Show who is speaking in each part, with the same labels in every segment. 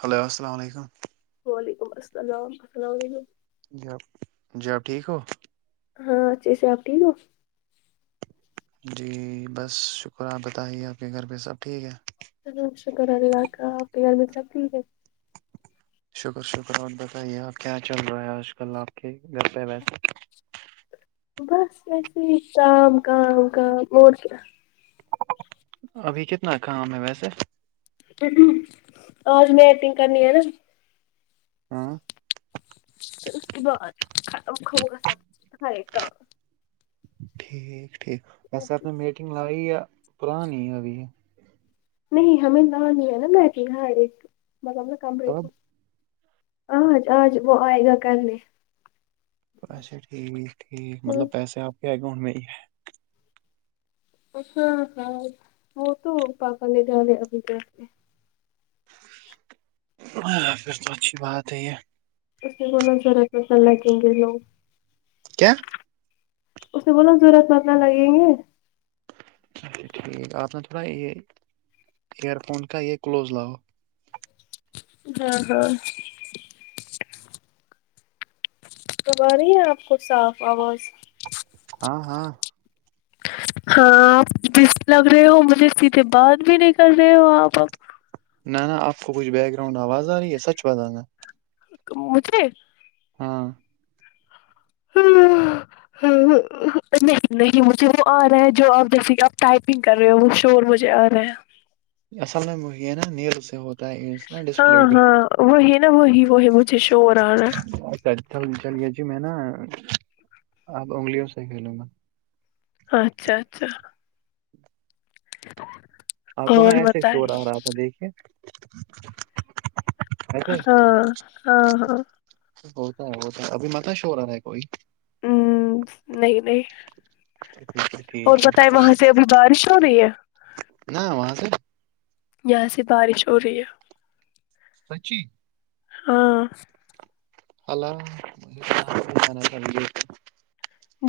Speaker 1: Hello السلام علیکم
Speaker 2: وعلیکم السلام السلام علیکم
Speaker 1: جب جب ٹھیک ہو
Speaker 2: ہاں اچھے سے آپ ٹھیک ہو
Speaker 1: جی بس شکرہ آپ بتائیے آپ کے گھر پہ سب ٹھیک ہے
Speaker 2: س اش کرا ل کا آ کے گھر میں سب ٹھیک ہے
Speaker 1: شکر شکر آ بتائیے آپ کیا چل رہا ہے آج کل آپ کے گھر پہ ویسے
Speaker 2: بس ویسے ہی کاام کام کام اور کیا
Speaker 1: ابھی کتنا کام ہے ویسے
Speaker 2: آج میں ایٹنگ کرنی ہے نا
Speaker 1: ہاں
Speaker 2: اس کے بعات خوا ہے کا
Speaker 1: ٹھیک ٹھیک ویسےپ نے میٹنگ لائی ہے پرانی ابھی
Speaker 2: نہیں ہمیں ل نہیں ہے نا بیھ ہ ری مطلبا کم ریٹ
Speaker 1: تب
Speaker 2: آج آج وہ آئے گا کرنے
Speaker 1: اھا ٹھیک ٹھیک
Speaker 2: ہاں
Speaker 1: مطلب پیسے آپ کے آئے گے ان میں ہی ہے
Speaker 2: ہاں ہاں وہ تو پپا نے جال ابھی جے
Speaker 1: ہاں پھر تو اچھی بات ہے یہ
Speaker 2: اس کی کو ن ضرورت پسند لگیں گے لوگ
Speaker 1: کیا
Speaker 2: اسے بولو ضرورت منا لگیں گے
Speaker 1: اچا ٹھیک آپ ن تھوڑا یہ ائر فون کا یہ کلوز لاگو
Speaker 2: ہاں ہاں توب رہی ہے آپ کو صاف آواز
Speaker 1: ہاں ہاں
Speaker 2: ہاں آپ جس لگ رہے ہو مجھے سیھے بعد بھی نکل رہے ہو آپ اب
Speaker 1: نہ نا آپ کو کچھ بیک گراؤنڈ آواز آ رہی ہے سچ بازانا
Speaker 2: مجے
Speaker 1: ہاں
Speaker 2: ہ ہ ہ نہیں نہیں مجھے وہ آ رہا ہے جو آپ جیسے کہ آپ ٹائپنگ کر رہے ہو وہ شور مجھے آ رہے ہیں
Speaker 1: اصل میں یہ ہے نا نیل سے ہوتا ہے ع
Speaker 2: ہاں ہاں وہی نا وہی وہی مجھے شور آ رہا ہے
Speaker 1: ل چل گیا جی میں نا آپ انگلیوں سے کھیلوں گا
Speaker 2: اچھا اچھا [unintelligible]
Speaker 1: آپ کو نا ایسے
Speaker 2: بتائے
Speaker 1: شور آ رہا تھا دیکھیے
Speaker 2: ہاں
Speaker 1: ایسے
Speaker 2: ہاں ہاں
Speaker 1: ہوتا ہے ہوتا ہے ابھی مت ش ہو رہا ہے کوئی
Speaker 2: ہمم نہیں نہیں اور
Speaker 1: ٹھیک ہے
Speaker 2: بتائے وہاں سے ابھی بارش ہو رہی ہے
Speaker 1: نا وہاں سے
Speaker 2: یہاں سے بارش ہو رہی ہے
Speaker 1: سچی
Speaker 2: ہاں
Speaker 1: اللہ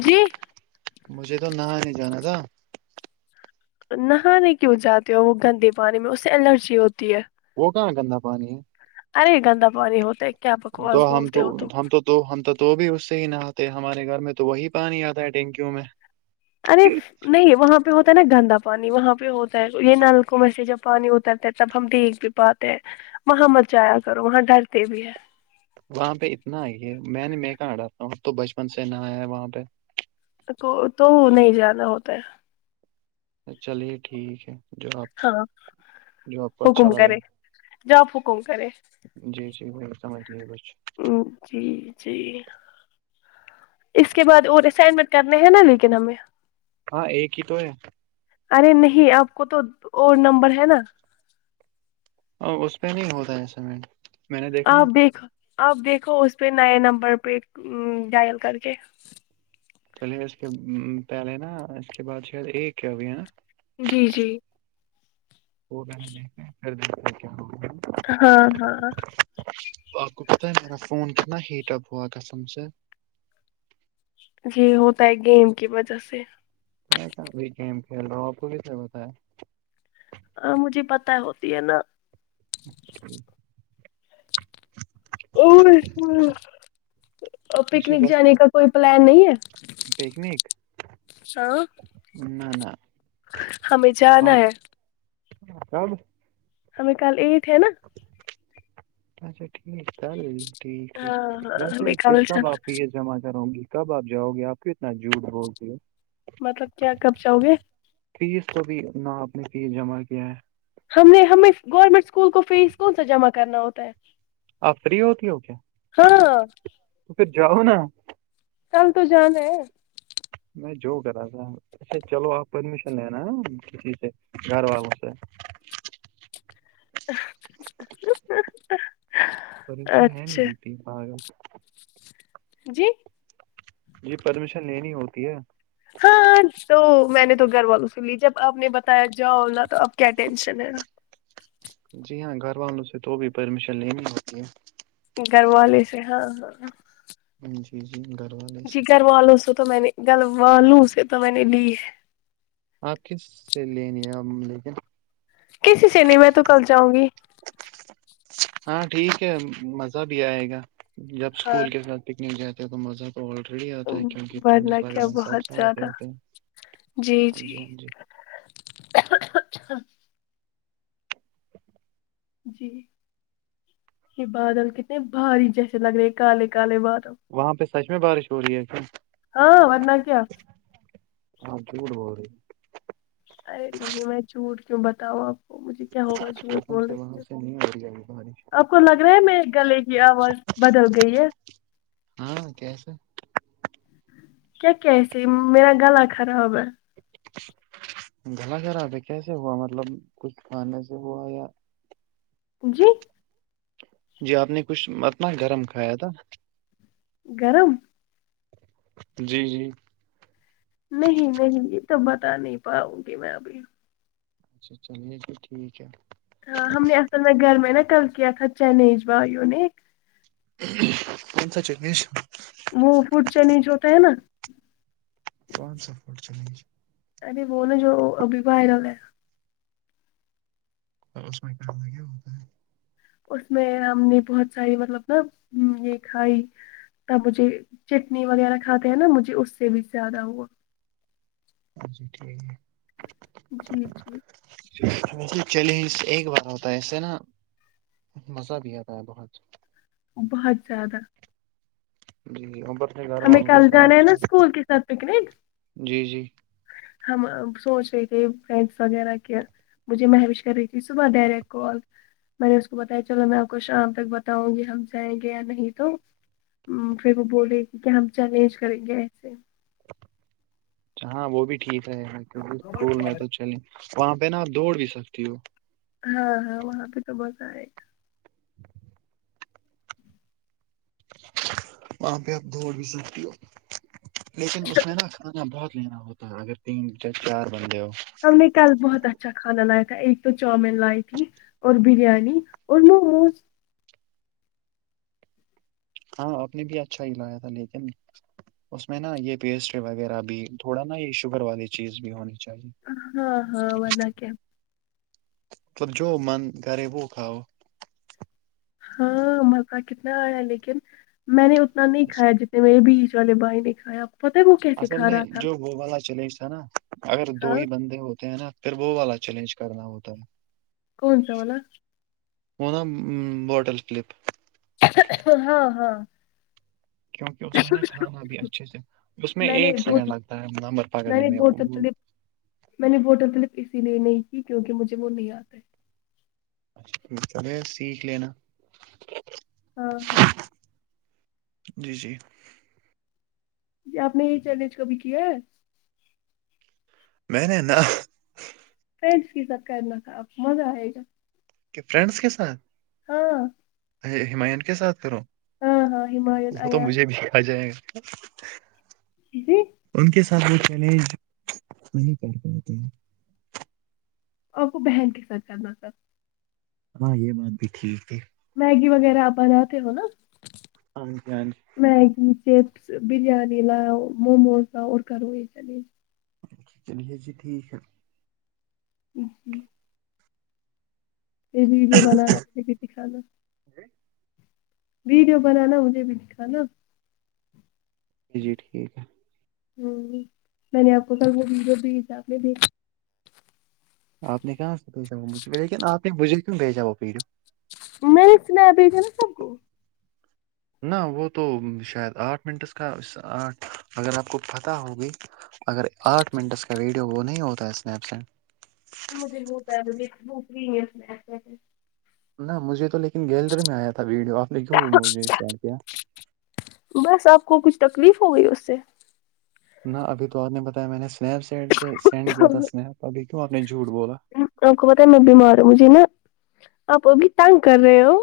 Speaker 2: جی
Speaker 1: مجھے تو نہا نہیں جانا تھا
Speaker 2: نہانے کیوں جاتے ہو وہ گندے پانی میں اس سے الرجی ہوتی ہے
Speaker 1: وہ کہاں گندا پانی ہے
Speaker 2: ارے گندا پانی ہوتے کیا
Speaker 1: تو
Speaker 2: بکواس
Speaker 1: ہم
Speaker 2: بولتے ہو تو
Speaker 1: ہم تو ہم تو تو بھی اس سے ہی نہاتے ہمارے گھر میں تو وہی پانی آتا ہے ٹینکیوں میں
Speaker 2: ارے نہیں وہاں پہ ہوتا ہے نا گندا پانی وہاں پہ ہوتا ہے یہ نلکوں میں سے جب پانی اترتا ہے تب ہم دیکھ بھی پاتے ہیں وہاں مت جایا کرو وہاں ڈرتے بھی ہیں
Speaker 1: وہاں پہ اتنا آئی ہے میں نے م کہاں ہڑاتا ہوں تو بچپن سے ن آیا ہے وہاں پہ
Speaker 2: کو تو نہیں جانا ہوتا ہے
Speaker 1: چلیے ٹھیک ہے جو آپ
Speaker 2: ہاں
Speaker 1: جو آپ کو اچھا
Speaker 2: حکم
Speaker 1: لگے
Speaker 2: کرے جاب حکم کرے
Speaker 1: جی جی ب سمجھ لیے کچھ
Speaker 2: جی جی اس کے بعد اور اسائنمنٹ کرنے ہیں نا لیکن ہمیں
Speaker 1: ہاں ایک ہی تو ہے
Speaker 2: ارے نہیں آپ کو تو اور نمبر ہے نا
Speaker 1: اور اس پہ نہیں ہوتا ہے سیمنٹ میں نے دیکھا نا
Speaker 2: آپ دیکھو آپ دیکھو اس پہ نئے نمبر پہ ڈائل کر کے
Speaker 1: چلیے اس کے پہلے نا اس کے بعد شاید ایک ہے ابھی ہے نا
Speaker 2: جی جی
Speaker 1: ہو گیا ہے دیکھتے پھر دیکھتے کیا ہوگا
Speaker 2: ہاں ہاں
Speaker 1: ہے میرا فون کتنا ہیٹ اپ ہوا قسم سے
Speaker 2: جی ہوتا ہے گیم کی وجہ سے
Speaker 1: میںسا ابھی گیم کھیل رہا ہوں آپ کو کیسے بتا ہے
Speaker 2: ہاں مجھے پتا ہوتی ہے نا
Speaker 1: اچ [inaudible]
Speaker 2: او ہوئے
Speaker 1: جی
Speaker 2: پکنک
Speaker 1: بس
Speaker 2: جانے کا کوئی پلان نہیں ہے
Speaker 1: پکنک
Speaker 2: ہاں
Speaker 1: نہ نہ
Speaker 2: ہمیں جانا ہے
Speaker 1: ہ کب
Speaker 2: ہمیں کل ایٹ ہے نا
Speaker 1: [inaudible] اچھا ٹھیک چل ٹھیک ٹھیک
Speaker 2: ہاں ہاں
Speaker 1: ویسے
Speaker 2: ہمیں
Speaker 1: پھر
Speaker 2: کل
Speaker 1: کب
Speaker 2: جانا۔
Speaker 1: آپ ہی ہے جمع کروں گی کب آپ جاؤ گے آپ کو اتنا جھوٹ بولتی ہو
Speaker 2: مطلب کیا کب جاؤگے
Speaker 1: فیس تو بھی اپنا آپ نے فیس جمع کیا ہے
Speaker 2: ہم نے ہمیں گورنمنٹ اسکول کو فیس کون سا جمع کرنا ہوتا ہے
Speaker 1: آپ فری ہوتی ہو کیا
Speaker 2: ہاں
Speaker 1: تو پھر جاؤ نا
Speaker 2: ٹم تو جانا ہے
Speaker 1: میں جو کرا تھا اچھا چلو آپ پرمیشن لینا کسی سے گھر والوں سے
Speaker 2: [inaudible]
Speaker 1: پریشان ہے نہیں
Speaker 2: اچھا
Speaker 1: ہوتی ہے پاگل
Speaker 2: جی
Speaker 1: جی پرمیشن لینی ہوتی ہے
Speaker 2: ہاں تو میں نے تو گھر والوں سے لی جب آپ نے بتایا جاؤ نہ تو آپ کیا ٹینشن ہے
Speaker 1: جی ہاں گھر والوں سے تو بھی پرمیشن لینی ہوتی ہے
Speaker 2: گھر والے سے ہاں ہاں
Speaker 1: جی جی گھر والے
Speaker 2: جی
Speaker 1: سے
Speaker 2: گھر والوں سے تو میں نے گھر والوں سے تو میں نے لی ہے
Speaker 1: آپ کس سے لینی ہیں لیکن
Speaker 2: کسی سے نہیں میں تو کل جؤں گی
Speaker 1: ہاں ٹھیک ہے مزہ بھی آئے گا جب
Speaker 2: ہاں
Speaker 1: اسکول کے ساتھ پکنک جات ہے تو مزہ آریڈی آتا ہے کیک
Speaker 2: ورنہ
Speaker 1: ڈ وغ
Speaker 2: کیا
Speaker 1: سب
Speaker 2: بہت
Speaker 1: آ
Speaker 2: زیادہ
Speaker 1: ہوتے ہاں جی ہاں جی
Speaker 2: اچا [unintelligible] جی یہ بادل کتنے بھاری جیسے لگ رہے کالے کالے بادل
Speaker 1: وہاں پہ سچ میں بارش ہو رہی ہے پ
Speaker 2: ہاں ورنہ کیا
Speaker 1: ہاں جھوڑ بول رہی
Speaker 2: ارے نہیں میں جھوٹ کیوں بتاؤں آپ کو مجھے کیا ہوگا جھوٹ بولنے سے
Speaker 1: جائے گ تو
Speaker 2: آپ کو لگ رہا ہے میرے گلے کی آواز بدل گئی ہے
Speaker 1: ہاں کیسے
Speaker 2: کیسے میرا غلا خرابر
Speaker 1: گلا خراباب ہے کیسے ہوا مطلب کچھ کھانے سے ہوا یا
Speaker 2: جی
Speaker 1: جی آپ نے کچھ اتنا گرم کھایا تھا
Speaker 2: گرم
Speaker 1: جی جی
Speaker 2: نہیں نہیں ج تو بتا نہیں پاؤں گی میں ابھی
Speaker 1: اچھا چلیے جی ٹھیک ہے
Speaker 2: ہاں ہم نے اصل میں گھر میں نا کل کیا تھا چنیج بھائیوں نے
Speaker 1: ام سات چ نش
Speaker 2: وہ فڈ چنی جو ہوتا ہے نا
Speaker 1: کون سو فٹ چل
Speaker 2: ا بول جو ابھیبائےلہ ہے
Speaker 1: تو اس میں کانا کیا ہوتا ہے
Speaker 2: اس میں ہم نے بہت ساری مطلب نا یہ کھائی تب مجھے چٹنی وغیرہ کھاتے ہیں نا مجھے اس سے بھی زیادہ ہوا
Speaker 1: جی ٹھیک ہے
Speaker 2: جی جی
Speaker 1: چیلنج ایک بار ہوتا ہے ایسے نا مزہ بھی آتا ہے بہت
Speaker 2: بہت زیادہ
Speaker 1: جی ابر سے گھر
Speaker 2: ہمیں
Speaker 1: والوں گ
Speaker 2: کل
Speaker 1: س
Speaker 2: جانا ہے نا اسکول کے ساتھ پکنک
Speaker 1: جی جی
Speaker 2: ہم سوچ رہے تھے فرینڈس وغیرہ کے مجھے محوش کر رہی تھی صبح دے ریک کال میں نے اس کو بتایا چلو میں آپ کو شام تک بتاؤں گی ہم جائیں گے یا نہیں تو پھر وہ بولے گی کیا ہم چیلنج کریں گے ایسے
Speaker 1: ج ہاں وہ بھی ٹھیک ہے کیونکہ اسکول میں تو چلیں وہاں پہ نا آپ دوڑ بھی سکتی ہو
Speaker 2: ہاں ہاں وہاں پہ تو بت آئے
Speaker 1: وہاں پہ اپ دوڑ بھی سکتی ہو لیکن اس
Speaker 2: گا
Speaker 1: میں نا کھانا بہت لینا ہوتا ہے اگر تین چار بندے ہو
Speaker 2: ہم نے کل بہت اچھا کھانا لایا تھا ایک تو چاؤمین لائی تھی اور بریانی اور موموز
Speaker 1: ہاں آپ نے بھی اچھا ہی لایا تھا لیکن اس میں نا یہ پیسٹری وغیرہ بھی تھوڑا نا یہ شوگر والی چیز بھی ہونی چاہیے
Speaker 2: ہاں ہاں وہنا کیا
Speaker 1: تو جو من کرے وہ کھاؤ
Speaker 2: ہاں مزہ کتنا آ رہا لیکن میں نے اتنا نہیں کھایا جتنا میں بھیچ والے بائی نے کھایا پتہ ہے وہ کیسے
Speaker 1: اصل
Speaker 2: کھا
Speaker 1: میں
Speaker 2: رہا تھا
Speaker 1: جو وہ والا چیلنج تھا نا اگر دو
Speaker 2: ہاں
Speaker 1: ہی بندے ہوتے ہیں نا پھر وہ والا چیلنج کرنا ہوتا ہے
Speaker 2: کون سا واللا
Speaker 1: وہ نا بوٹل کلپ
Speaker 2: ہاں ہاں
Speaker 1: کیونکہ اس میں نا کھانا بھی اچھے سے اس میں
Speaker 2: نے
Speaker 1: ایک سیکنڈ
Speaker 2: بہت
Speaker 1: لگتا ہے نمبر پکڑنے
Speaker 2: نے
Speaker 1: میں
Speaker 2: بہت مطلب میں نے ووٹل کلپ اسی لیے نہیں کی کیونکہ مجھے وہ نہیں آتا ہے
Speaker 1: رے سیکھ لینا
Speaker 2: [unintelligible]
Speaker 1: جی جی
Speaker 2: جی آپ نے یہی چیلنج کبھی کیا ہے
Speaker 1: میں نے ن
Speaker 2: کید فیصد کرنا کاپ مزہ آئے گا
Speaker 1: کہ فرینڈس کے ساتھ
Speaker 2: ہاں
Speaker 1: ہماین کے ساتھ کرو
Speaker 2: ہاں ہاں ہمایون
Speaker 1: وہ تو
Speaker 2: ایان
Speaker 1: مجھے بھی آ جائے گا
Speaker 2: جی جی
Speaker 1: ان کے ساتھ وہ چیلنج نہیں کر پاتے
Speaker 2: آپ کو بہن کے ساتھ کرنا تھا
Speaker 1: ہاں یہ بات بھی ٹھیک ہے
Speaker 2: میگی وغیرہ آپناتے ہو نا
Speaker 1: ہاں جی ہاں جی
Speaker 2: میگی چپس بریانی لا موموز لا اور کروں یہ چلی
Speaker 1: ا چلیے جی ٹھیک ہے
Speaker 2: ہوں ہوں یہ ویڈیو بنانا ر دکھانا
Speaker 1: جی
Speaker 2: ویڈیو بنانا مجھے بھی دکھان نا
Speaker 1: ج جی ٹھیک ہے
Speaker 2: ہوں میں نے آپ کو ک وہ بھی حساب میں دیکھ
Speaker 1: آپ نے کہاں سے بھیجاجھ لیکن آپ نے بجھے کیوں بھیجا وہ ویڈیو
Speaker 2: میرچ ن بھی تھا نا سب کو
Speaker 1: نہ وہ تو شاید آٹھ منٹس کا آٹھ اگر آپ کو پتہ ہوگئی اگر آٹھ منٹس کا ویڈیو وہ نہیں ہوتا ہے اسنیپ سٹ
Speaker 2: ہویک بھوکری اس
Speaker 1: نہ مجھے تو لیکن گیلری میں آیا تھا ویڈیو آپ نے کیوں مجھے سڈ کیا
Speaker 2: بس آپ کو کچھ تکلیف ہو گئی اس سے
Speaker 1: نہ ابھی تو آپ نے بتایا میں نے سنیپ چیٹ سے سینڈ کیا تھا اسنیپ ابھی کیوں آپ نے جھوٹ بولا
Speaker 2: آپ کو پتا ہے میں بیمار ہوں مجھے نا آپ ا بھی تنگ کر رہے ہو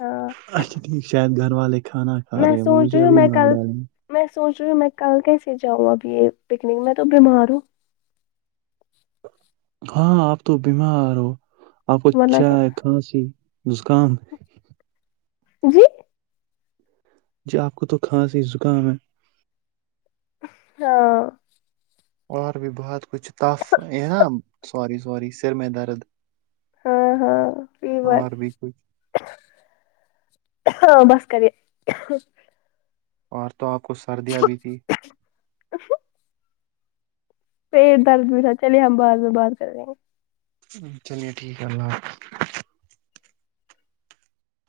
Speaker 2: ہاں
Speaker 1: اچا ٹھیک شاید گھر والک کانا
Speaker 2: میں
Speaker 1: ارے وہ
Speaker 2: سوچ
Speaker 1: مجھے
Speaker 2: رہی ہوں
Speaker 1: ابھی
Speaker 2: میں
Speaker 1: مار
Speaker 2: کل
Speaker 1: ڈالیں
Speaker 2: میں سوچ رہی ہوں میں کل کیسے جاؤں ابھی یہ پکنک میں تو بیمار ہوں
Speaker 1: ہاں آپ تو بیمار ہو آپ کو
Speaker 2: ورنہ کیا
Speaker 1: چائے کھانسی زسکام
Speaker 2: جی
Speaker 1: جی آپ کو تو خاص ہی زکام ہے
Speaker 2: ہاں
Speaker 1: اور بھی بہت کچھ تف ہے نا سوری سوری سر میں درد
Speaker 2: ہاں ہاں فی بات
Speaker 1: اور بھی کچھ
Speaker 2: ہاں بسکری
Speaker 1: اور تو آپ کو سردیاں بھی تھی
Speaker 2: ا پیٹ درد بھی تھا چلیے ہم بع میں بات کر رہیں گے
Speaker 1: چلیے ٹھیک ہے اللہ